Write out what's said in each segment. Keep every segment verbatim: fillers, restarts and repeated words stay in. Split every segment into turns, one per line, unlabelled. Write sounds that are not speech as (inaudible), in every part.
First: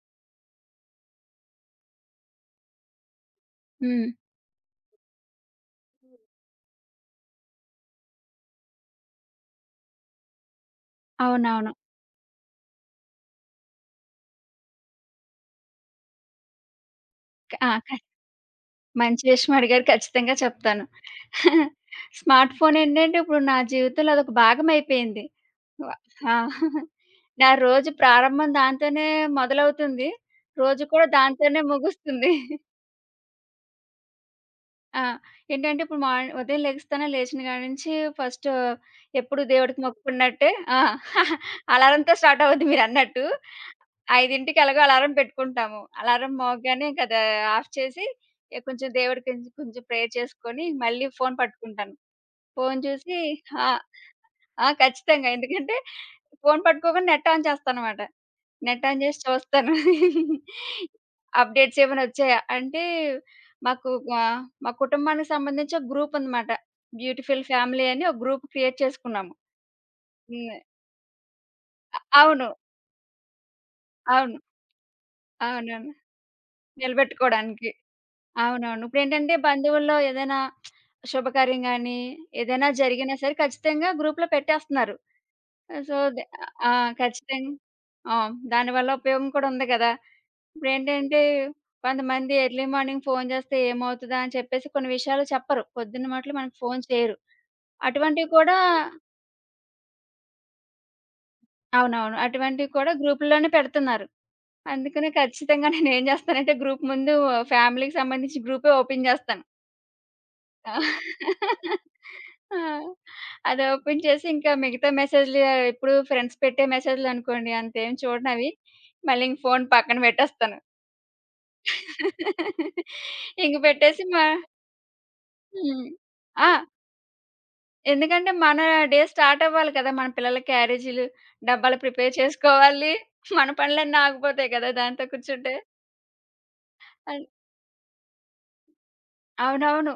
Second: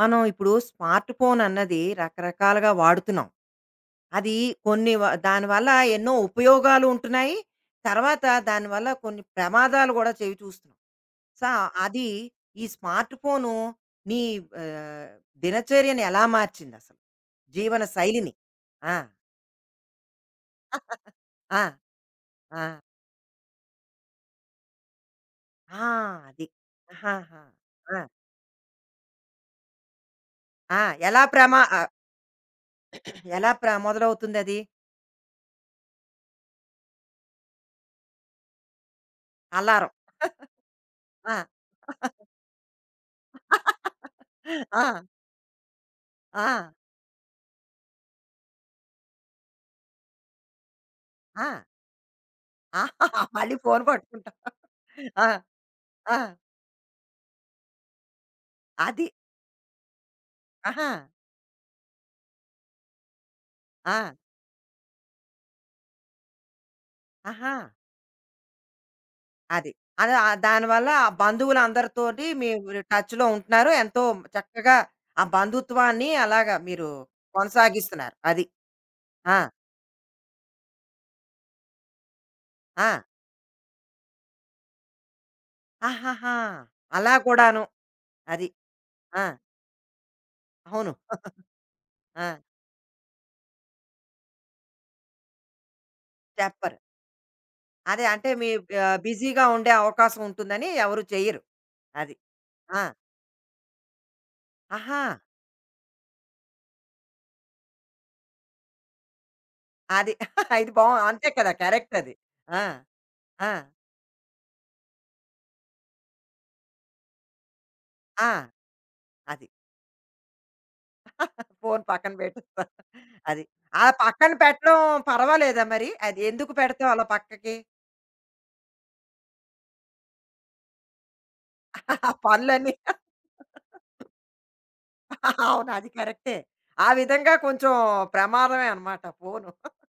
మనం ఇప్పుడు smart phone అన్నది రకరకాలుగా వాడుతున్నాం.
హ్మ్.
అది కొన్ని వ దానివల్ల ఎన్నో ఉపయోగాలు ఉంటున్నాయి. తర్వాత దానివల్ల కొన్ని ప్రమాదాలు గూడా చవి చూస్తున్నాం. సో,
అవునవును.
అది ఈ స్మార్ట్ ఫోను నీ ఆహ్, దినచర్యను ఎలా మార్చిందసలు?
క ఆ!
జీవన
క
శైలిని? ఆ!
మంచి విషయం అడిగారు. ఖచ్చితంగా చెప్తాను.
ఆ!
(laughs) స్మార్ట్
ఆ!
ఫోన్ ఏంటంటే ఇప్పుడు నా జీవితంలో అదొక భాగం అయిపోయింది.
ఆ!
వ ఆ!
అది. ఆహాహా!
నా రోజు
ఆ!
ప్రారంభం దాంతోనే మొదలవుతుంది. రోజు
ఆ!
కూడా
ఎలా ప్రమా
దాంతోనే
ఆహ్,
ముగుస్తుంది.
ఎలా ప్ర మొదలవుతుందది?
ఆ! ఏంటంటే ఇప్పుడు మార్ని ఉదయం లెగుస్తానా, లేచిన కాడ నుంచి ఫస్ట్ ఎప్పుడు దేవుడికి
అలారం.
మొక్కుకున్నట్టే ఆ!
ఆ!
(laughs) అలారంతో స్టార్ట్ అవుద్ది మీరన్నట్టు. 5కి ఎలాగో
ఆ!
అలారం పెట్టుకుంటాము. అలారం
ఆ!
మోగగానే కదా! ఆఫ్ చేసి ఇక కొంచెం దేవుడికి కొంచెం ప్రేయర్ చేసుకొని మళ్ళీ ఫోను
ఆ!
పట్టుకుంటాను. ఫోను చూసి
ఆహాహా! మళ్ళీ
ఆ!
ఫోన్ పట్టుకుంటాం.
ఆ!
ఆ!
ఖచ్చితంగా. ఎందుకంటే
ఆ!
ఫోను పట్టుకోకుండా నెట్ ఆన్ చేస్తానన్నమాట. నెట్ ఆన్
అది.
చేసి చూస్తాను.
ఆహా!
అప్‌డేట్స్ ఏమైనా వచ్చాయా? అంటే మాకు
ఆ!
మా మా కుటుంబానికి సంబంధించి ఒక గ్రూప్ ఉందన్నమాట. బ్యూటిఫుల్
ఆహా!
ఫ్యామిలీ అని ఒక గ్రూప్ క్రియేట్ చేసుకున్నాము.
అది. అద
హ్మ్.
దానివల్ల ఆ బంధువులందరితోటి
అవును.
మీరు టచ్‌లో ఉంటున్నారు. ఎంతో
అవును.
చక్కగా ఆ
అవునవును.
బంధుత్వాన్ని అలాగా మీరు
నిలబెట్టుకోవడానికి.
కొనసాగిస్తున్నారు. అది.
అవునవును. ఇప్పుడేంటంటే
ఆ!
బంధువుల్లో ఏదైనా శుభకార్యం గాని, ఏదైనా
ఆ!
జరిగినా సరే ఖచ్చితంగా గ్రూప్‌లో పెట్టేస్తున్నారు. సో, దె
ఆహాహా!
ఆ!
అలా
ఖచ్చితంగా
కూడాను.
ఆ!
అది.
దానివల్ల
ఆ!
ఉపయోగం కూడా ఉంది గదా!
అవును.
ఇప్పుడేంటంటే
ఆ!
కొంతమంది ఎర్లీ మార్నింగ్ ఫోను జేస్తే ఏమవుతదా అని చెప్పేసి కొన్ని విషయాలు చెప్పరు. పొద్దున్న మట్లు మనకు
చెప్పరు.
ఫోను చేయరు.
అదే
అటువంటివి
అంటే మీ
కూడా
ఆహ్, బిజీగా ఉండే అవకాశం ఉంటుందని ఎవరు చెయ్యరు. అది.
అవునవును. అటువంటివి
ఆ!
కూడా గ్రూపుల్లోనే పెడుతున్నారు.
ఆహా!
అందుకనే ఖచ్చితంగా నేనేం జేస్తానంటే గ్రూప్ ముందు ఫ్యామిలీకి సంబంధించి గ్రూపే ఓపెన్ జేస్తాను.
అది. (laughs) ఇది
ఆ!
బావుంది. అంతే కదా! కరెక్ట్ అది.
ఆ!
ఆ! ఆ!
అది ఓపెన్ చేసి ఇంకా మిగతా మెసేజ్‌లు ఎప్పుడు ఫ్రెండ్స్ పెట్టే మెసేజ్‌లనుకోండి అంతేం
ఆ!
చూడనవి. మళ్ళీ ఇంక
అది.
ఫోన్ పక్కన పెట్టేస్తాను.
ఫోను పక్కన పెట్టేస్తా. అది.
ఇంక
ఆ
పెట్టేసి మా
పక్కన పెట్టడం పర్వాలేదా
హ్మ్.
మరి? అది
ఆ!
ఎందుకు పెడతావు అలా పక్కకి?
ఎందుకంటే మన డే స్టార్ట్ అవ్వాలి కదా! మన పిల్లల క్యారేజీలు, డబ్బాలు
ఆ
ప్రిపేర్
పనులన్నీ
చేసుకోవాలి. మన పనులన్నీ ఆగిపోతాయి కదా! దాంతో కూర్చుంటే.
అవును. అది కరెక్టే. ఆ
అన్
విధంగా కొంచెం ప్రమాదమే అనమాట ఫోను.
అవునవును.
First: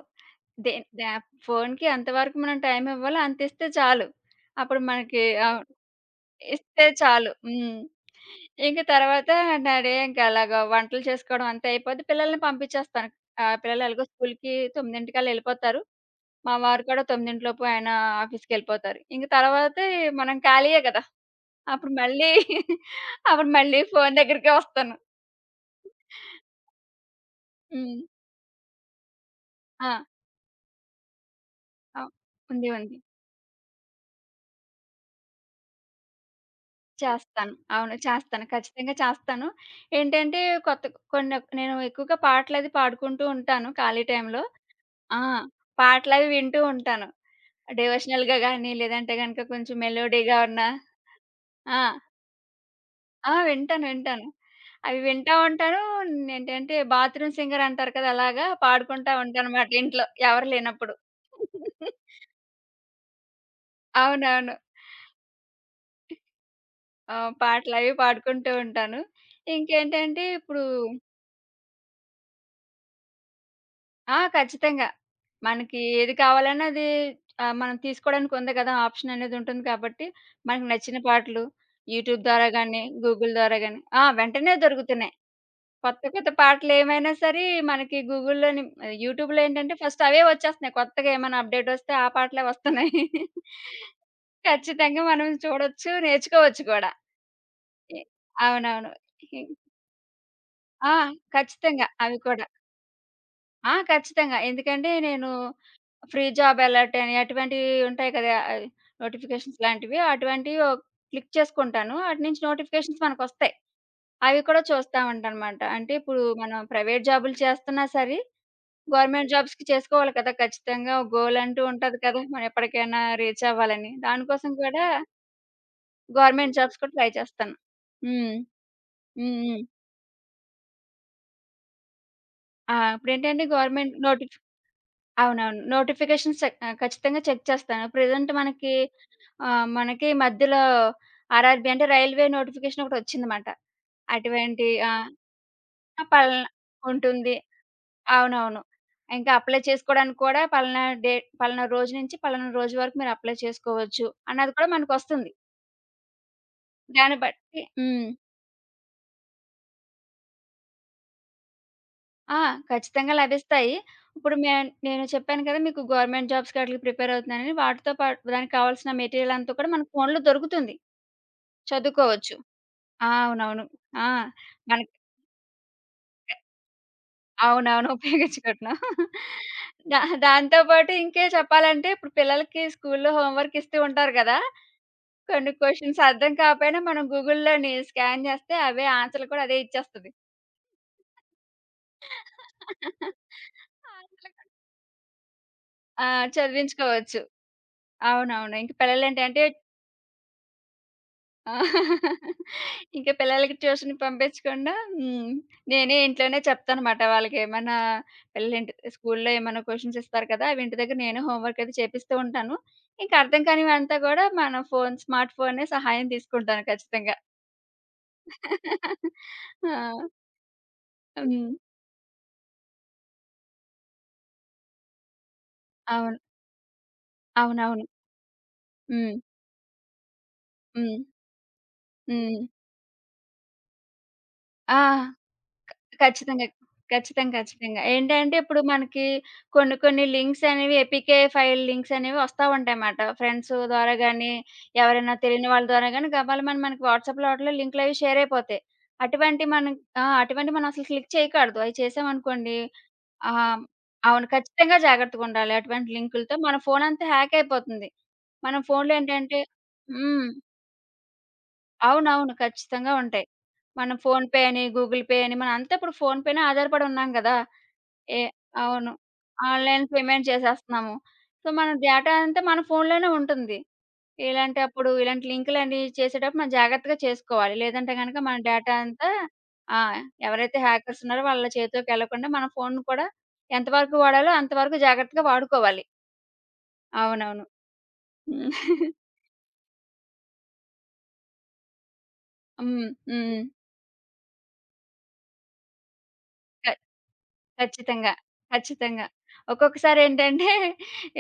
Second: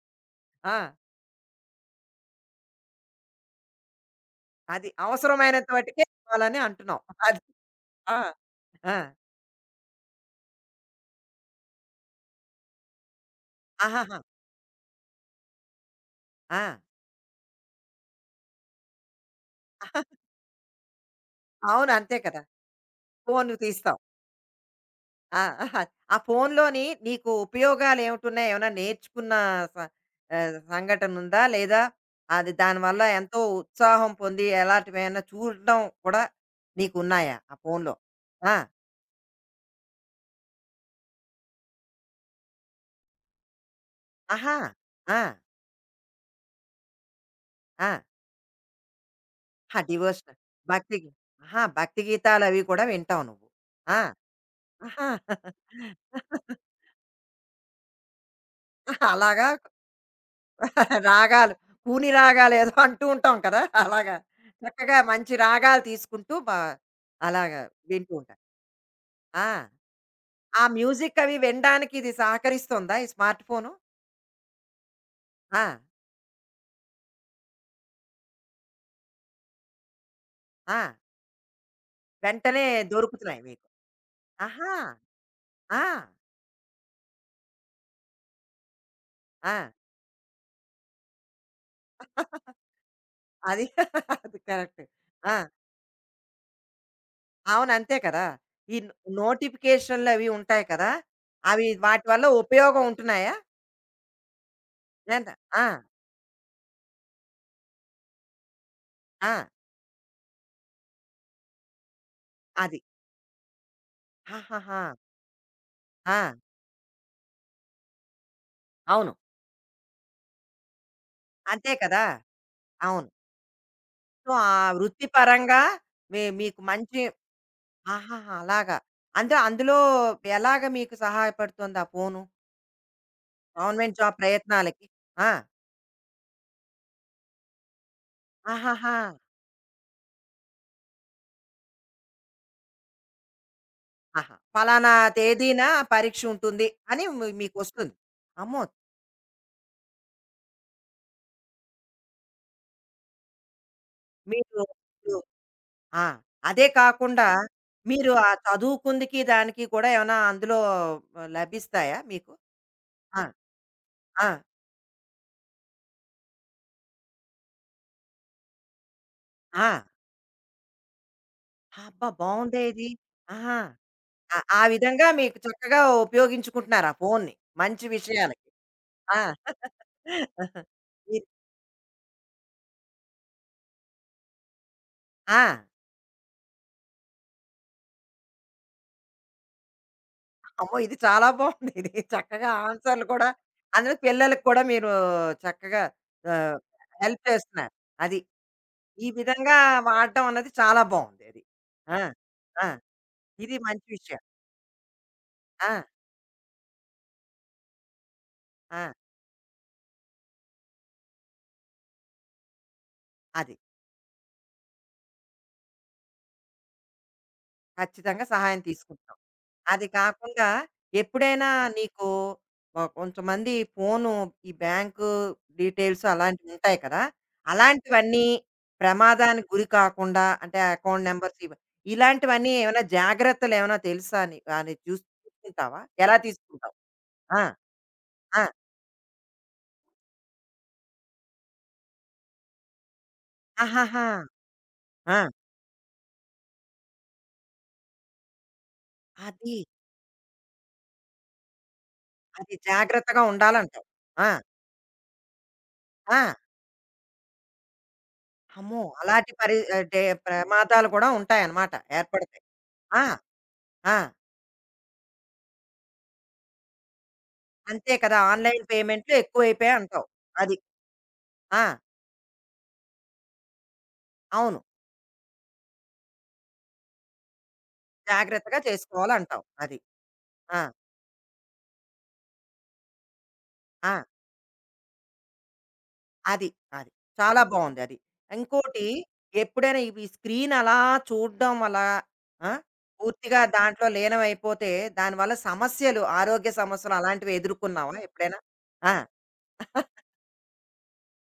దే
ఆ!
దా ఫోన్‌కి అంతవరకు మనం టైమివ్వాలి అంతిస్తే చాలు. అప్పుడు
అది.
మనకి అవును.
అవసరమైనంత మటికే ఇవ్వాలని
ఇస్తే
అంటున్నావు.
చాలు.
అది.
హ్మ్.
ఆ!
ఇంక
ఆ!
తర్వాత నా డే ఇంకా అలాగా వంటలు చేసుకోవడం అంతా అయిపోద్ది. పిల్లల్ని పంపించేస్తాను. ఆహ్, పిల్లలు ఎలాగో
ఆహాహా!
స్కూల్‌కి 9:00కల్లా ఎళ్ళిపోతారు. మా
ఆ!
వారు కూడా తొమ్మిది గంటల లోపు ఆయన ఆఫీస్‌కెళ్ళిపోతారు. ఇంక తర్వాతే మనం ఖాళీయే కదా! అప్పుడు
అవును. అంతే
మళ్ళీ
కదా!
(laughs) అప్పుడు
ఫోను
మళ్ళీ
తీస్తావు.
ఫోను దగ్గరికే వస్తాను.
ఆ! అహా! ఆ ఫోనులోని నీకు
హ్మ్.
ఉపయోగాలు ఏమిటున్నాయి? ఏమైనా నేర్చుకున్న స
ఆ!
ఆహ్, సంఘటన ఉందా? లేదా
అవ్
అది
ఉంది. ఉంది.
దానివల్ల ఎంతో ఉత్సాహం పొంది ఎలాంటివేమైనా చూడడం కూడా నీకున్నాయా
చేస్తాను.
ఆ
అవును.
ఫోనులో?
చేస్తాను.
ఆ!
ఖచ్చితంగా చేస్తాను. ఏంటంటే కొత్త కొన్ని నేను ఎక్కువగా పాటలది పాడుకుంటూ ఉంటాను ఖాళీ టైంలో.
ఆహా! ఆ!
ఆ! పాటలవి వింటూ ఉంటాను.
ఆ!
డివోషనల్‌గా గాని, లేదంటే గనుక కొంచెం
ఆ!
మెలోడీగా
డివోషనల్
ఉన్న
భక్తి గి ఆహా!
ఆ!
భక్తి గీతాలవి కూడా వింటావు
ఆ!
నువ్వు.
వింటాను.
ఆ!
వింటాను. అవి
ఆహా!
వింటా ఉంటాను. నేంటంటే బాత్రూమ్ సింగర్ అంటారు కదా! అలాగా
(laughs)
పాడుకుంటా
అలాగా
ఉంటానన్నమాట ఇంట్లో ఎవరు లేనప్పుడు.
(laughs) రాగాలు, కూని రాగాలేదో అంటూ ఉంటాం కదా! అలాగా
అవునవును.
చక్కగా మంచి రాగాలు తీసుకుంటూ బా
ఆహ్,
అలాగా
పాటలవి
వింటూ ఉంటా.
పాడుకుంటూ ఉంటాను.
ఆ!
ఇంకేంటంటే
ఆ
ఇప్పుడు
మ్యూజిక్ అవి వినడానికి ఇది సహకరిస్తోందా ఈ స్మార్ట్ ఫోను?
ఆ! ఖచ్చితంగా.
ఆ!
మనకి ఏది కావాలన్నా అది ఆహ్, మనం తీసుకోవడానికి ఉంది కదా! ఆప్షన్ అనేది ఉంటుంది కాబట్టి, మనకు
ఆ!
నచ్చిన పాటలు యూట్యూబ్ ద్వారా
వెంటనే
గానీ, గూగుల్
దొరుకుతున్నాయి
ద్వారా
మీకు.
గానీ ఆ! వెంటనే
ఆహా!
దొరుకుతున్నాయి.
ఆ!
కొత్త కొత్త పాటలేమైనా సరే మనకి గూగుల్‌లోని ఆహ్, యూట్యూబ్‌లో
ఆ!
ఏంటంటే ఫస్ట్ అవే వచ్చేస్తున్నాయి. కొత్తగా ఏమైనా అప్‌డేట్ వస్తే ఆ పాటలే వస్తున్నాయి. (laughs)
అది (laughs) అది కరెక్ట్.
ఖచ్చితంగా మనం
ఆ!
చూడొచ్చు, నేర్చుకోవచ్చు కూడా.
అవును. అంతే
ఎ
కదా! ఈ
అవునవును.
నో
ఇ
నోటిఫికేషన్‌లు అవి ఉంటాయి కదా!
ఆ!
అవి
ఖచ్చితంగా.
వాటి
అవి
వల్ల
కూడా.
ఉపయోగం ఉంటున్నాయా?
ఆ! ఖచ్చితంగా. ఎందుకంటే నేను
ఏంట ఆ!
ఫ్రీ జాబ్ అలర్ట్ అని అటువంటివి ఉంటాయి కదా! ఆహ్,
ఆ!
నోటిఫికేషన్స్ లాంటివి. అటువంటివి ఓ క్లిక్ చేసుకుంటాను. అటునుంచి
అది.
నోటిఫికేషన్స్ మనకొస్తాయి. అవి కూడా
ఆహాహా!
చూస్తా ఉంటానమాట. అంటే ఇప్పుడు
ఆ!
మనం ప్రైవేట్ జాబులు చేస్తున్నా సరే,
అవును.
గవర్నమెంట్ జాబ్స్‌కి చేసుకోవాలి కదా! ఖచ్చితంగా ఒక గోల్ అంటూ
అంతే
ఉంటది
కదా!
కదా! మనం ఎప్పటికైనా
అవును.
రీచ్ అవ్వాలని.
సో,
దానికోసం
ఆ
కూడా
వృత్తిపరంగా మీ
గవర్నమెంట్
మీకు
జాబ్స్ కూడా
మంచి
ట్రై చేస్తాను.
ఆహాహా!
హ్మ్.
అలాగా.
హ్మ్.
అంటే
హ్మ్.
అందులో ఎలాగ మీకు సహాయపడుతోంది ఆ ఫోను?
ఆ! ఇప్పుడేంటంటే గవర్నమెంట్
గవర్నమెంట్ జాబ్
నోటి
ప్రయత్నాలకి. ఆ!
అవునవును. నోటిఫికేషన్స్ చెక్ ఆహ్, ఖచ్చితంగా చెక్ చేస్తాను. ప్రెజెంట్ మనకి
ఆహాహా!
ఆహ్, మనకి మధ్యలో ఆర్ఆర్‌బీ అంటే రైల్వే నోటిఫికేషన్ ఒకటొచ్చిందమాట.
ఆహా!
అటువంటి ఆ!
పలానా తేదీన
పలానా
పరీక్షుంటుంది అని మీ
ఉంటుంది.
మీకొస్తుంది.
అవునవును.
అమ్మో!
ఇంకా అప్లై చేసుకోవడానికి కూడా పలానా డేట్ పలానా రోజు నుంచి పలానా రోజు వరకు మీరు అప్లై చేసుకోవచ్చు అన్నది
మీరు
కూడా
ఇప్పుడు
మనకొస్తుంది.
ఆ! అదే
దాన్ని
కాకుండా
బట్టి హ్మ్.
మీరు ఆ చదువుకుందికి, దానికి కూడా ఏమైనా అందులో లభిస్తాయా మీకు?
ఆ! ఖచ్చితంగా
ఆ!
లభిస్తాయి.
ఆ!
ఇప్పుడు మే నేను చెప్పాను కదా! మీకు గవర్నమెంట్ జాబ్స్‌కి ఆటిలకి ప్రిపేర్ అవుతున్నానని. వాటితో పాటు దానికి కావాల్సిన మెటీరియల్ అంతా
ఆ!
కూడా మన ఫోన్‌లో దొరుకుతుంది.
అబ్బా!
చదువుకోవచ్చు.
బావుందే ఇది.
ఆ!
ఆహా!
అవునవును. ఆ!
ఆ! ఆ
మనకి
విధంగా మీకు చక్కగా ఉపయోగించుకుంటున్నారు ఆ ఫోన్‌ని. మంచి
అవునవును. (laughs)
విషయాలకి.
ఉపయోగించుకుంటున్నాం.
ఆ!
దా దాంతో
(laughs)
పాటు ఇంకే
ఇది
చెప్పాలంటే ఇప్పుడు పిల్లలకి స్కూల్‌లో హోంవర్క్ ఇస్తూ ఉంటారు కదా! కొన్ని
ఆ!
క్వెషన్స్ అర్థం కాకపోయినా మనం గూగుల్‌లోని స్కాన్ చేస్తే అవే ఆన్సర్‌లు కూడా అదే ఇచ్చేస్తది.
అమ్మో! ఇది చాలా బావుంది. ఇది చక్కగా ఆన్సర్‌లు
(laughs)
కూడా అందులో పిల్లలకి
ఆన్సర్‌లు కూడా
కూడా మీరు చక్కగా
ఆ!
ఆహ్,
చదివించుకోవచ్చు.
హెల్ప్ చేస్తున్నారు. అది.
అవునవును. ఇంక
ఈ
పిల్లలేంటంటే
విధంగా వాడడం అన్నది చాలా బావుంది అది.
(laughs) ఆ!
ఆ! ఆ!
ఇంక పిల్లలకి
ఇది మంచి
ట్యూషన్‌కి
విషయం.
పంపించకుండా హ్మ్.
ఆ!
నేనే ఇంట్లోనే చెప్తానమాట. వాళ్ళకేమన్నా పిల్లలింటి
ఆ!
స్కూల్‌లో ఏమన్నా క్వెషన్స్ ఇస్తారు కదా! అవి ఇంటి దగ్గర నేనే హోంవర్క్ అది చేపిస్తూ ఉంటాను. ఇంక అర్థం
అది.
కానివంతా గూడా మన ఫోన్ స్మార్ట్ ఫోనే సహాయం తీసుకుంటాను ఖచ్చితంగా.
ఖచ్చితంగా సహాయం
(laughs)
తీసుకుంటాం. అది
ఆ!
కాకుండా
హ్మ్.
ఎప్పుడైనా నీకు ఒ- కొంతమంది ఫోను ఈ బ్యాంకు డీటెయిల్స్
అవును.
అలాంటివి ఉంటాయి కదా
అవునవును.
అలాంటివన్నీ
హ్మ్.
ప్రమాదానికి గురి కాకుండా అంటే
హ్మ్.
అకౌంట్ నెంబర్స్
హ్మ్.
ఇలాంటివన్నీ ఏమైనా జాగ్రత్తలు ఏమైనా తెలుసా అని అని
ఆ!
చూస్- చూసుకుంటావా ఎలా
ఖచ్చితంగా.
తీసుకుంటావు
ఖచ్చితంగా.
ఆ,
ఖచ్చితంగా. ఏంటంటే
ఆ,
ఇప్పుడు మనకి కొన్ని కొన్ని లింక్స్ అనేవి ఏపీకే ఫైల్ లింక్స్ అనేవి వస్తా ఉంటాయన్నమాట. ఫ్రెండ్స్ ద్వారా
ఆహాహా,
గాని, ఎవరైనా
ఆ,
తెలియని వాళ్ళ ద్వారా గాని గబాలమని మనకి వాట్సాప్‌లో వాటిలో లింకులవి షేర్ అయిపోతాయి. అటువంటి
అది
మనం ఆ! అటువంటివి మనం అసలు క్లిక్ చేయకూడదు. అయి
అది
చేసామనుకోండి
జాగ్రత్తగా
ఆహ్,
ఉండాలంటావు
అవును.
ఆ,
ఖచ్చితంగా జాగ్రత్తగుండాలి. అటువంటి
ఆ,
లింకులతో మన ఫోనంతా హ్యాక్ అయిపోతుంది. మన
అమ్మో
ఫోన్‌లో
అలాంటి
ఏంటంటే
పరి అంటే
హ్మ్.
ప్రమాదాలు కూడా ఉంటాయన్నమాట
అవునవును.
ఏర్పడతాయి
ఖచ్చితంగా
ఆ,
ఉంటాయి. మనం
ఆ.
ఫోన్‌పే అని, గూగుల్ పే అని మనం అంతా ఇప్పుడు ఫోన్ పైనే ఆధారపడి ఉన్నాం గదా!
అంతే కదా!
ఏ
ఆన్‌లైన్
అవును.
పేమెంట్‌లు ఎక్కువైపోయాయి
ఆన్‌లైన్
అంటావు.
పేమెంట్
అది.
చేసేస్తున్నాము. సో,
ఆ!
మన డేటా అంతా మన ఫోన్‌లోనే ఉంటుంది.
అవును.
ఇలాంటప్పుడు ఇలాంటి లింకులని చేసేటప్పుడు మనం జాగ్రత్తగా చేసుకోవాలి. లేదంటే గనక మన
జాగ్రత్తగా
డేటా అంతా
చేసుకోవాలంటావు.
ఆ!
అది.
ఎవరైతే
ఆ!
హ్యాకర్స్ ఉన్నారో వాళ్ళ చేతిలోకెళ్ళకుండా మన ఫోన్‌ని కూడా
ఆ!
ఎంతవరకు వాడాలో అంతవరకు జాగ్రత్తగా వాడుకోవాలి.
అది. అది. చాలా
అవునవును.
బావుంది అది. ఇంకోటి
(laughs)
ఎప్పుడైనా ఇవి స్క్రీన్ అలా చూడడం వల్ల ఆ!
హ్మ్. హ్మ్.
పూర్తిగా
హ్మ్.
దాంట్లో లీనమైపోతే దానివల్ల సమస్యలు, ఆరోగ్య
(laughs)
సమస్యలు అలాంటివి ఎదుర్కొన్నావా
ఖచ్చితంగా.
ఎప్పుడైనా? ఆ!
ఖచ్చితంగా. ఒక్కొక్కసారేంటంటే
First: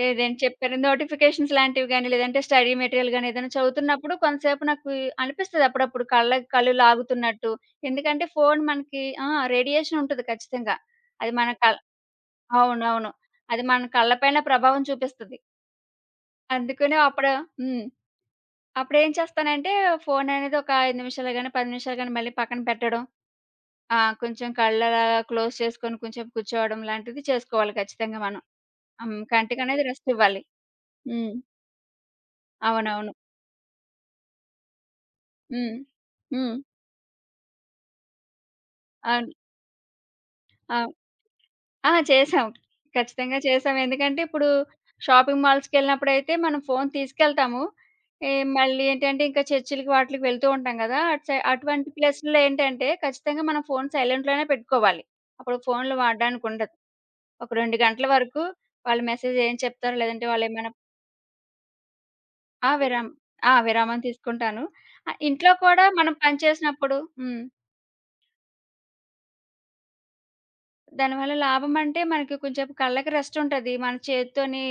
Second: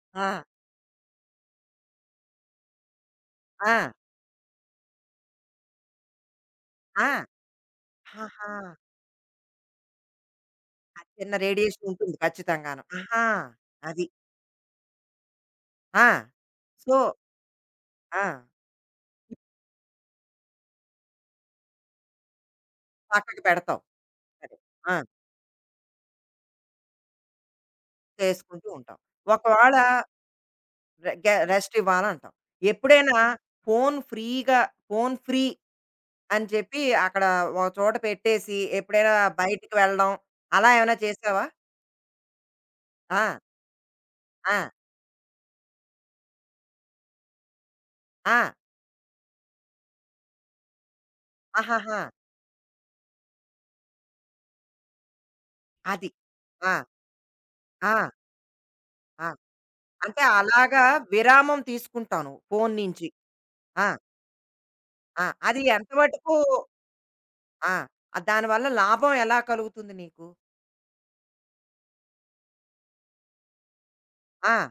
ఏదేంటి
ఆ!
చెప్పారు నోటిఫికేషన్స్ లాంటివి గాని, లేదంటే స్టడీ మెటీరియల్ గాని ఏదైనా
ఆ!
చదువుతున్నప్పుడు కొంతసేపు నాకు అనిపిస్తది అప్పుడప్పుడు కళ్ళకి కళ్ళు
ఆ!
లాగుతున్నట్టు. ఎందుకంటే
ఆహా!
ఫోను మనకి ఆ! రేడియేషన్ ఉంటది ఖచ్చితంగా.
ఆ
అది
చిన్న
మన కళ్
రేడియేషన్ ఉంటుంది ఖచ్చితంగాను.
అవునవును.
ఆహా!
అది మన
అది.
కళ్ళ పైన ప్రభావం చూపిస్తది.
ఆ! సో
అందుకనే అప్పుడు హ్మ్.
ఆ!
అప్పుడేం చేస్తానంటే ఫోననేది ఒక ఐదు నిమిషాలు గాని, పది నిమిషాలు గాని మళ్ళీ పక్కన పెట్టడం.
పక్కకి పెడతావు.
ఆ! కొంచెం
అదే. ఆ!
కళ్ళలా క్లోజ్ చేసుకొని కొంచెం కూర్చోవడం లాంటిది చేసుకోవాలి ఖచ్చితంగా మనం.
చేసుకుంటూ ఉంటాం.
హ్మ్.
ఒకవేళ
కంటికనేది రెస్ట్ ఇవ్వాలి.
రె
హ్మ్.
గె రెస్ట్ ఇవ్వాలంటాం.
అవునవును.
ఎప్పుడైనా ఫోను ఫ్రీగా ఫోను ఫ్రీ
హ్మ్.
అని
హ్మ్.
చెప్పి అక్కడ ఒక చోట పెట్టేసి ఎప్పుడైనా
అవును.
బయటికి వెళ్ళడం అలా
అవును.
ఏమైనా చేసావా?
ఆ! చేసాం.
ఆ!
ఖచ్చితంగా చేసాం. ఎందుకంటే ఇప్పుడు
ఆ!
షాపింగ్ మాల్స్‌కెళ్ళినప్పుడైతే మనం ఫోన్ తీసుకెళ్తాము. ఏ
ఆ!
మళ్ళీ ఏంటంటే ఇంకా చర్చిలకి వాటిలకి వెళ్తూ ఉంటాం గదా! అటు సై అటువంటి
ఆహాహా!
ప్లేస్‌లో ఏంటంటే ఖచ్చితంగా మనం ఫోన్ సైలెంట్‌లోనే పెట్టుకోవాలి. అప్పుడు ఫోన్‌లు
అది.
వాడడానికి ఉండదు.
ఆ!
ఒక రెండు
ఆ!
గంటల వరకు వాళ్ళు
ఆ!
మెసేజ్ ఏం చెప్తారో
అంటే
లేదంటే వాళ్ళేమైనా
అలాగా విరామం తీసుకుంటావు నువ్వు
ఆ!
ఫోను నుంచి.
విరామం. ఆ!
ఆ!
విరామం తీసుకుంటాను. ఆహ్,
ఆ!
ఇంట్లో
అది
కూడా
ఎంత
మనం పని
మటుకు
చేసినప్పుడు హ్మ్.
ఆ! దానివల్ల లాభం ఎలా కలుగుతుంది నీకు?
దానివల్ల లాభమంటే, మనకి కొంచేపు కళ్ళకి రెస్టుంటది. మన
ఆ!
చేత్తోని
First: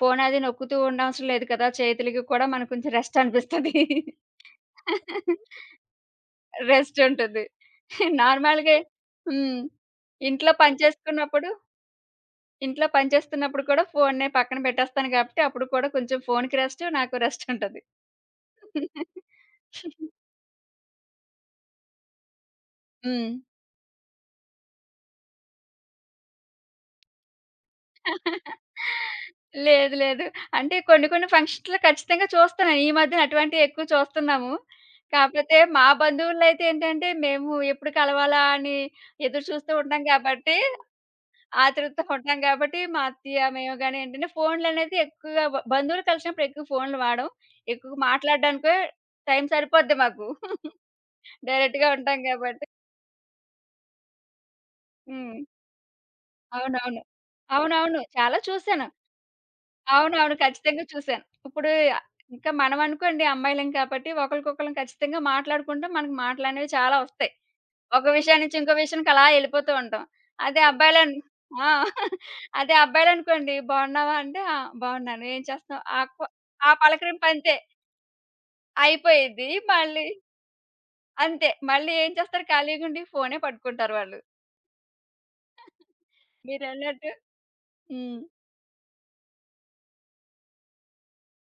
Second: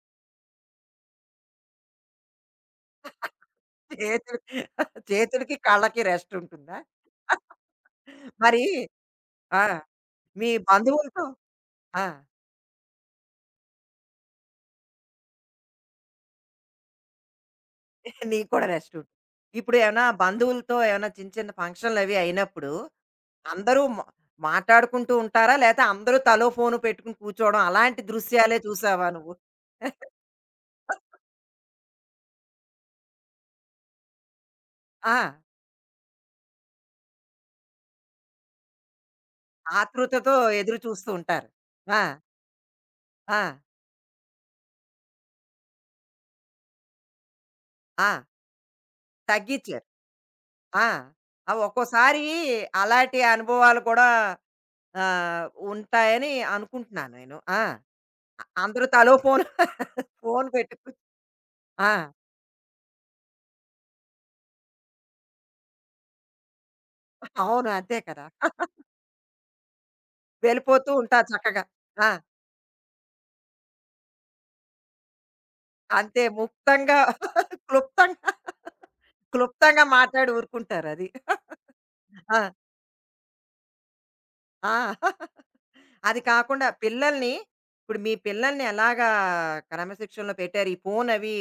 ఫోన్ అది నొక్కుతూ ఉండవసరం లేదు కదా! చేతులకి కూడా మనకు కొంచెం రెస్ట్ అనిపిస్తది.
చేతులు
(laughs)
చేతులకి, కళ్ళకి రెస్ట్ ఉంటుందా?
రెస్టుంటది.
మరి
నార్మల్‌గే హ్మ్.
ఆ! మీ
ఇంట్లో పని
బంధువులతో
చేసుకున్నప్పుడు
ఆ!
ఇంట్లో పని చేస్తున్నప్పుడు కూడా ఫోన్‌ని పక్కన పెట్టేస్తాను కాబట్టి, అప్పుడు కూడా కొంచెం ఫోన్‌కి రెస్ట్, నాకు రెస్టుంటది.
నీకు కూడా రెస్ట్ ఉంటుంది.
హ్మ్.
ఇప్పుడు ఏమైనా
(laughs)
బంధువులతో ఏమైనా చిన్న చిన్న ఫంక్షన్‌లవి అయినప్పుడు అందరూ మ మాట్లాడుకుంటూ ఉంటారా? లేతే అందరూ తలో ఫోను పెట్టుకుని కూర్చోవడం అలాంటి దృశ్యాలే చూసావా నువ్వు?
లేదు. లేదు. అంటే కొన్ని కొన్ని ఫంక్షన్స్‌లో ఖచ్చితంగా చూస్తున్నాను. ఈ మధ్యన అటువంటివి ఎక్కువ చూస్తున్నాము.
ఆ!
కాకపోతే మా బంధువులైతే ఏంటంటే మేము ఎప్పుడు కలవాలా అని ఎదురు చూస్తూ ఉంటాం
ఆతృతతో
కాబట్టి,
ఎదురు చూస్తూ ఉంటారు.
ఆతృతతో
ఆ!
ఉంటాం కాబట్టి మా
ఆ!
అత్తయ్య, మేము గాని ఏంటంటే ఫోన్‌లనేది ఎక్కువగా బ బంధువులు కలిసినప్పుడు ఎక్కువ ఫోన్‌లు వాడం. ఎక్కువ
ఆ!
మాట్లాడడానికే టైం
తగ్గిచ్చారు.
సరిపోద్ది మాకు. (laughs)
ఆ! ఆ!
డైరెక్ట్‌గా ఉంటాం
ఒక్కోసారి
కాబట్టి.
అలాంటి అనుభవాలు కూడా
హ్మ్.
ఆహ్, ఉంటాయని
అవునవును.
అనుకుంటున్నాను నేను. ఆ!
అవునవును. చాలా
అందరూ
చూసాను.
తలో ఫోన్
అవునవును.
ఫోన్
ఖచ్చితంగా
పెట్టుకు
చూసాను. ఇప్పుడు
ఆ!
ఇంకా మనం అనుకోండి అమ్మాయిలం కాబట్టి ఒకళ్ళకొకళ్ళం ఖచ్చితంగా మాట్లాడుకుంటాం. మనకు మాటలనేవి చాలా వస్తాయి.
అవును. అంతే
ఒక
కదా!
విషయం నుంచి ఇంకో విషయానికి అలా ఎళ్ళిపోతూ ఉంటాం. అదే
వెళ్ళిపోతూ
అబ్బాయిలన్
ఉంటా చక్కగా.
ఆ!
ఆ!
(laughs) అదే అబ్బాయిలనుకోండి బాగున్నావా? అంటే ఆ! బాగున్నాను. ఏం చేస్తున్నావు? ఆ కు
అంతే
ఆ
ముక్తంగా
పలకరింపు అంతే.
క్లుప్తంగా,
అయిపోయిద్ది.
క్లుప్తంగా
మళ్ళీ
మాట్లాడి ఊరుకుంటారు అది.
అంతే. మళ్ళీ ఏం
ఆ!
చేస్తారు ఖాళీగుండి ఫోనే పట్టుకుంటారు వాళ్ళు.
ఆ! అది కాకుండా
మీరన్నట్టు
పిల్లల్ని ఇప్పుడు మీ
హ్మ్.
పిల్లల్ని ఎలాగా క్రమశిక్షణలో పెట్టారు? ఈ ఫోన్ అవి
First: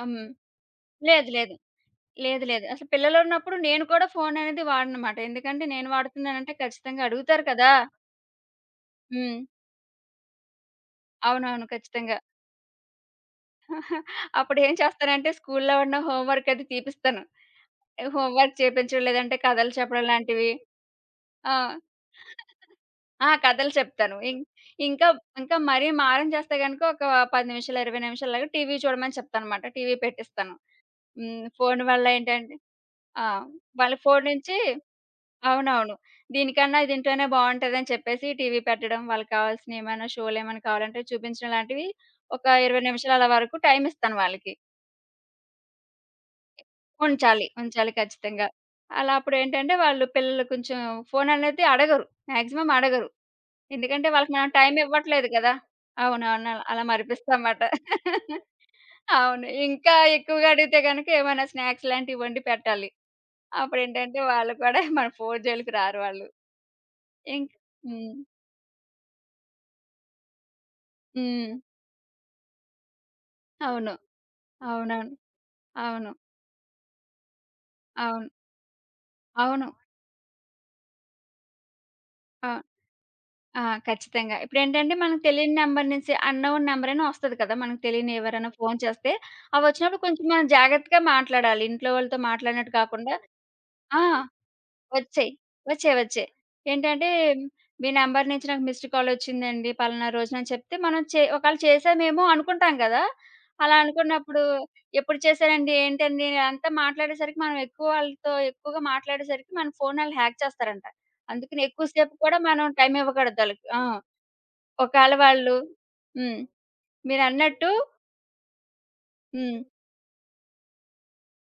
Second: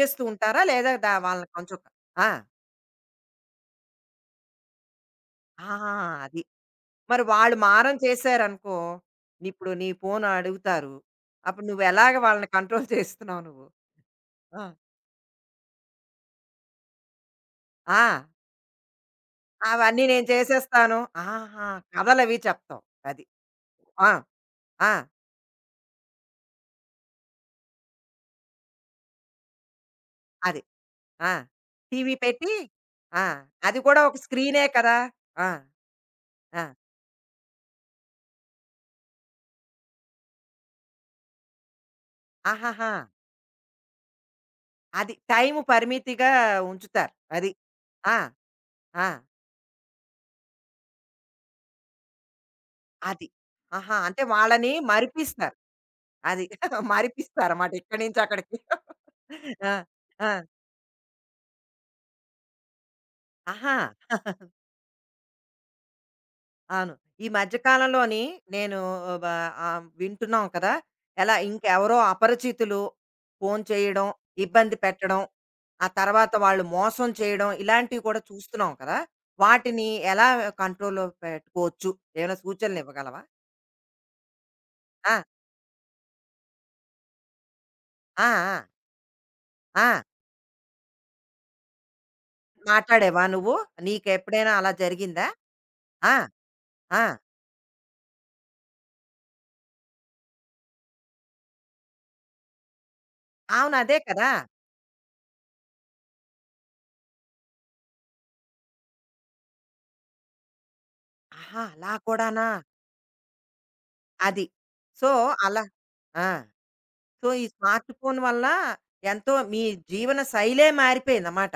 హ్మ్.
ఉంటారా? లేదా దా
లేదు
వాళ్ళని
లేదు.
కొంచెం ఆ!
లేదు. లేదు. అసలు పిల్లలున్నప్పుడు నేను కూడా ఫోననేది వాడనమాట. ఎందుకంటే
ఆ!
నేను
అది.
వాడుతున్నానంటే ఖచ్చితంగా
మరి
అడుగుతారు
వాళ్ళు
కదా!
మారం చేశారనుకో,
హ్మ్.
నీ- ఇప్పుడు నీ ఫోను అడుగుతారు. అప్పుడు
అవునవును.
నువ్వెలాగ
ఖచ్చితంగా.
వాళ్ళని కంట్రోల్ చేస్తున్నావు నువ్వు?
(laughs)
ఆ!
అప్పుడేం చేస్తానంటే స్కూల్లో ఉన్న హోంవర్క్ అది తీపిస్తాను.
ఆ!
హోంవర్క్ చేపించడం, లేదంటే కథలు
అవన్నీ
చెప్పడం
నేను
లాంటివి.
చేసేస్తాను.
ఆ!
ఆహా! కథలవి చెప్తావు. అది.
ఆ! కథలు
ఆ!
చెప్తాను. ఇం
ఆ!
ఇంకా ఇంకా మరీ మారం చేస్తే గనుక ఒక పది నిమిషాలు, ఇరవై నిమిషాలలాగా టీవీ చూడమని చెప్తాననమాట. టీవీ పెట్టిస్తాను.
అది. ఆ!
హ్మ్. ఫోను వల్ల
టీవీ పెట్టి
ఏంటంటే ఆ!
ఆ! అది
వాళ్ళ
కూడా ఒక
ఫోను నుంచి
స్క్రీనే కదా! ఆ!
అవునవును.
ఆ!
దీనికన్నా దీంట్లోనే బావుంటదని చెప్పేసి టీవీ పెట్టడం, వాళ్ళకి కావాల్సినయేమైనా షో‌లేమైనా కావాలంటే చూపించడం లాంటివి ఒక ఇరవై
ఆహాహా!
నిమిషాల అలా వరకు టైమ్ ఇస్తాను వాళ్ళకి.
అది. టైము పరిమితిగా ఉంచుతారు.
ఉంచాలి.
అది.
ఉంచాలి
ఆ!
ఖచ్చితంగా.
ఆ!
అలా అప్పుడేంటంటే వాళ్ళు పిల్లలు కొంచెం ఫోననేది అడగరు. మాక్సిమం అడగరు.
అది. ఆహా!
ఎందుకంటే
అంటే
వాళ్ళకి మనం
వాళ్ళని
టైమ్ ఇవ్వట్లేదు కదా!
మరిపిస్తారు. అది.
అవునవును. అలా
(laughs)
మరిపిస్తాం మాట.
మరిపిస్తారన్నమాట ఇక్కడి నుంచి
(laughs)
అక్కడికి.
అవును.
ఆ!
ఇంకా
ఆ!
ఎక్కువగా అడిగితే గనుక ఏమైనా స్నాక్స్ లాంటివి వండి పెట్టాలి.
ఆహా!
అప్పుడేంటంటే వాళ్ళు కూడా మన ఫోను జోలికి రారు వాళ్ళు.
అవును. ఈ
ఇంక్
మధ్య
హ్మ్.
కాలంలోని నేను బ ఆహ్, వింటున్నాం కదా! ఎలా
హ్మ్.
ఇంకెవరో అపరిచితులు ఫోను
అవును.
చేయడం, ఇబ్బంది
అవునవును.
పెట్టడం, ఆ
అవును.
తర్వాత వాళ్ళు మోసం చేయడం ఇలాంటివి కూడా
అవును.
చూస్తున్నాం కదా!
అవును.
వాటిని ఎలా కంట్రోల్‌లో పెట్టుకోవచ్చు? ఏమైనా
ఆ!
సూచనలు ఇవ్వగలవా?
ఆ! ఖచ్చితంగా. ఇప్పుడేంటంటే
ఆ!
మనకు తెలియని నంబర్ నుంచి అన్‌నోన్ నంబర్ అని వస్తది కదా! మనకు తెలియని
ఆ!
ఎవరైనా
ఆ!
ఫోను చేస్తే, అవొచ్చినప్పుడు
ఆ!
కొంచెం మనం జాగ్రత్తగా మాట్లాడాలి. ఇంట్లో వాళ్ళతో మాట్లాడినట్టు కాకుండా
మాట్లాడావా నువ్వు?
ఆ!
నీకెప్పుడైనా అలా జరిగిందా?
వచ్చాయి. వచ్చాయి.
ఆ!
వచ్చాయి.
ఆ!
ఏంటంటే మీ నంబర్ నుంచి నాకు మిస్డ్ కాల్ వచ్చిందండి పలానా రోజున అని చెప్తే మనం చే ఒకవేళ చేసామేమో అనుకుంటాం కదా! అలా
అవును. అదే కదా!
అనుకున్నప్పుడు ఎప్పుడు చేశారండి? ఏంటండి? అంతా మాట్లాడేసరికి మనం ఎక్కువ వాళ్ళతో ఎక్కువగా మాట్లాడేసరికి మన ఫోన్ ఆళ్ళు హ్యాక్ చేస్తారంట. అందుకని
ఆహా!
ఎక్కువ
అలా
సేపు కూడా
కూడానా?
మనం టైమ్ ఇవ్వకూడదు ఆళ్ళకి. ఆ!
అది. సో,
ఒకవేళ వాళ్ళు
అలా ఆ!
హ్మ్.
సో, ఈ
మీరన్నట్టు
స్మార్ట్ ఫోన్ వల్ల ఎంతో
హ్మ్.
మీ జీవన శైలే మారిపోయిందన్నమాట.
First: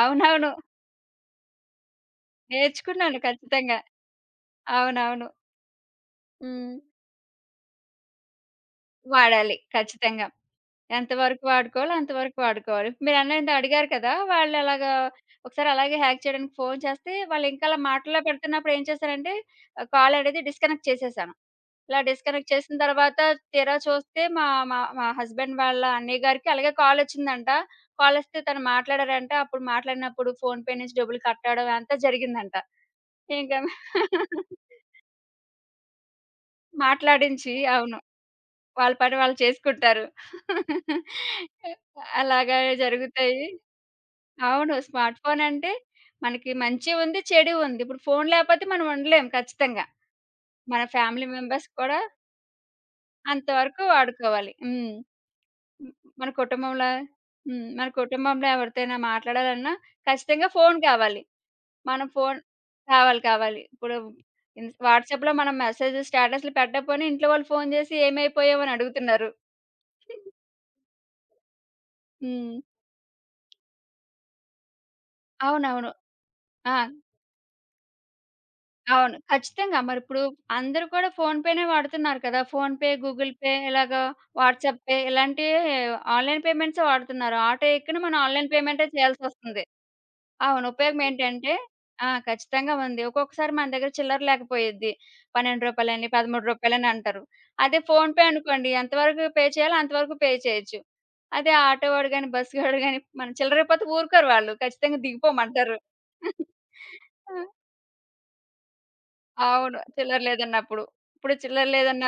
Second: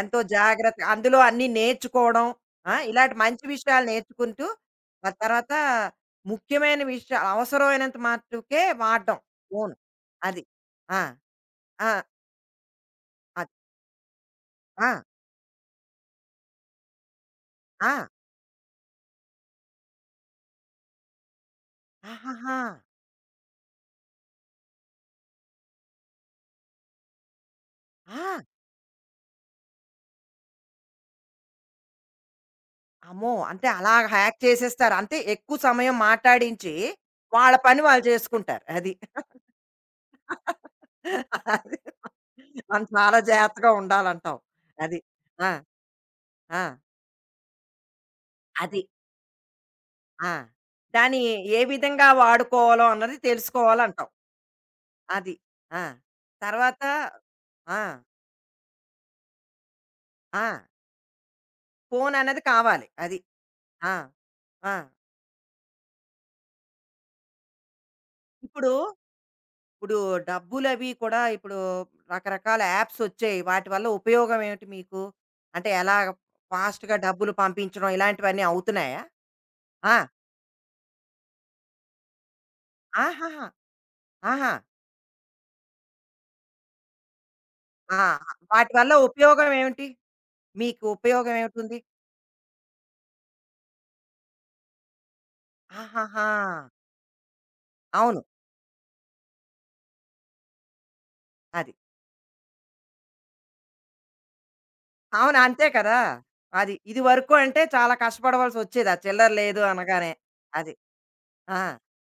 ఎంతో
అవునవును.
జాగ్రత్త అందులో అన్నీ నేర్చుకోవడం. ఆ! ఇలాంటి
నేర్చుకున్నాను
మంచి
ఖచ్చితంగా.
విషయాలు నేర్చుకుంటూ, ఆ
అవునవును.
తర్వాత
హ్మ్.
ముఖ్యమైన విషయా అవసరమైనంత మట్టుకే వాడడం
వాడాలి
ఫోను.
ఖచ్చితంగా.
అది. ఆ!
ఎంత వరకు
ఆ!
వాడుకోవాలో అంతవరకు వాడుకోవాలి.
అది.
మీరన్నది అడిగారు కదా!
ఆ!
వాళ్ళలాగా ఒకసారి అలాగే హ్యాక్ చేయడానికి ఫోను చేస్తే, వాళ్ళింకా అలా
ఆ!
మాటల్లో పెడుతున్నప్పుడు ఏం చేశారంటే, ఆహ్, కాల్ అనేది డిస్కనెక్ట్ చేసేసాను. ఇలా డిస్కనెక్ట్
ఆహాహా!
చేసిన తర్వాత తీరా చూస్తే మా మా మా హస్బెండ్ వాళ్ళ అన్నయ్య గారికి అలాగే కాలొచ్చిందంట. కాలొస్తే
ఆ!
తను మాట్లాడారంట. అప్పుడు మాట్లాడినప్పుడు ఫోను పే నుంచి డబ్బులు కట్టడం అంతా జరిగిందంట.
అమ్మో!
ఇంకా
అంటే అలాగా హ్యాక్ చేసేస్తారు. అంటే ఎక్కువ సమయం మాటాడించి,
మాట్లాడించి.
వాళ్ళ పని
అవును.
వాళ్ళు చేసుకుంటారు. అది.
వాళ్ళ పని వాళ్ళు చేసుకుంటారు. (laughs)
అది
అలాగా
మనం చాలా
జరుగుతాయి.
జాగ్రత్తగా ఉండాలంటావు.
అవును.
అది.
స్మార్ట్ ఫోన్
ఆ!
అంటే మనకి
ఆ!
మంచి ఉంది, చెడు ఉంది. ఇప్పుడు ఫోన్ లేకపోతే మనం
అది.
ఉండలేం ఖచ్చితంగా.
ఆ!
మన
దాన్ని
ఫ్యామిలీ
ఏ
మెంబర్స్ కూడా
విధంగా వాడుకోవాలో అన్నది
అంతవరకు
తెలుసుకోవాలంటావు.
వాడుకోవాలి. హ్మ్.
అది. ఆ!
మన
తర్వాత
కుటుంబంలో హ్మ్.
ఆ!
మన కుటుంబంలో ఎవరితోనైనా మాట్లాడాలన్నా
ఆ!
ఖచ్చితంగా ఫోన్ కావాలి. మనం
ఫోన్
ఫోన్
అనేది కావాలి. అది.
కావాలి, కావాలి.
ఆ!
ఇప్పుడు ఇన్
ఆ!
వాట్సాప్‌లో మనం మెసేజ్ స్టేటస్‌లు పెట్టకపోయినా ఇంట్లో వాళ్ళు ఫోన్ చేసి ఏమైపోయావు
ఇప్పుడు,
అని అడుగుతున్నారు.
ఇప్పుడు డబ్బులవి కూడా ఇప్పుడు
హ్మ్.
రకరకాల యాప్స్ వచ్చాయి. వాటి వల్ల ఉపయోగం ఏమిటి మీకు? అంటే
అవునవును.
ఎలా
ఆ!
ఫాస్ట్‌గా డబ్బులు పంపించడం ఇలాంటివన్నీ అవుతున్నాయా?
అవును. ఖచ్చితంగా.
ఆ!
మరిప్పుడు అందరూ కూడా ఫోన్ పేనే వాడుతున్నారు కదా! ఫోన్ పే, గూగుల్
ఆహాహా!
పే ఇలాగా
ఆహా!
వాట్సాప్ పే ఇలాంటి ఆన్‌లైన్ పేమెంట్సే వాడుతున్నారు. ఆటో ఎక్కిన
ఆ!
మనం ఆన్‌లైన్
వాటి
పేమెంటే
వల్ల ఉపయోగం
చేయాల్సొస్తుంది.
ఏమిటి?
అవును.
మీకు
ఉపయోగం
ఉపయోగం
ఏంటంటే
ఏమిటుంది?
ఆ! ఖచ్చితంగా ఉంది. ఒక్కొక్కసారి మన దగ్గర చిల్లర లేకపోయిద్ది. రూ. పన్నెండు అని, రూ.
ఆహాహా!
పదమూడు అంటారు. అదే ఫోన్
అవును.
పే అనుకోండి ఎంతవరకు పే చేయాలో అంతవరకు పే చేయొచ్చు. అదే
అది.
ఆటో వాడు గాని, బస్ గాడు గాని మనం చిల్లర ఇవ్వకపోతే ఊరుకోరు వాళ్ళు. ఖచ్చితంగా
అవును. అంతే
దిగిపోమంటారు.
కదా! అది. ఇదివరకు
ఆ!
అంటే చాలా కష్టపడవలసొచ్చేది. ఆ చిల్లర లేదు
అవును.
అనగానే.
చిల్లర
అది.
లేదన్నప్పుడు. ఇప్పుడు
ఆ!
చిల్లర లేదన్న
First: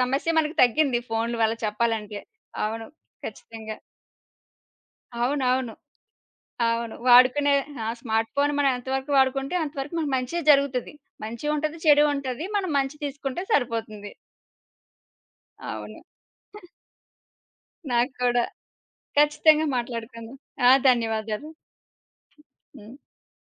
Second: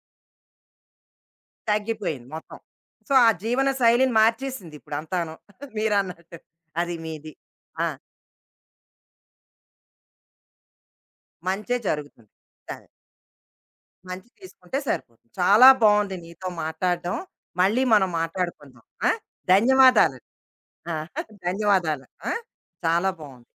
సమస్య మనకి తగ్గింది ఫోన్ల వల్ల చెప్పాలంటే.
తగ్గిపోయింది మొత్తం.
అవును.
సో, ఆ జీవన
ఖచ్చితంగా.
శైలిని మార్చేసింది ఇప్పుడంతాను.
అవునవును. అవును.
మీరన్నట్టు. (laughs)
అవును
అది మీది.
వాడుకునే
ఆ!
ఆ! స్మార్ట్ ఫోన్ మనం ఎంతవరకు వాడుకుంటే అంతవరకు మనకు మంచే జరుగుతది. మంచి
మంచే
ఉంటది, చెడు
జరుగుతుంది.
ఉంటది. మనం
సరే.
మంచి తీసుకుంటే సరిపోతుంది.
మంచి తీసుకుంటే సరిపోతుంది. చాలా
అవును.
బావుంది నీతో మాట్లాడడం. మళ్ళీ మనం
నాకు కూడా.
మాట్లాడుకుందాం. ఆ!
ఖచ్చితంగా
ధన్యవాదాలు.
మాట్లాడుకుందాం. ఆ!
ఆ, (laughs)
ధన్యవాదాలు.
ధన్యవాదాలు ఆ,
హ్మ్.
చాలా బాగుంది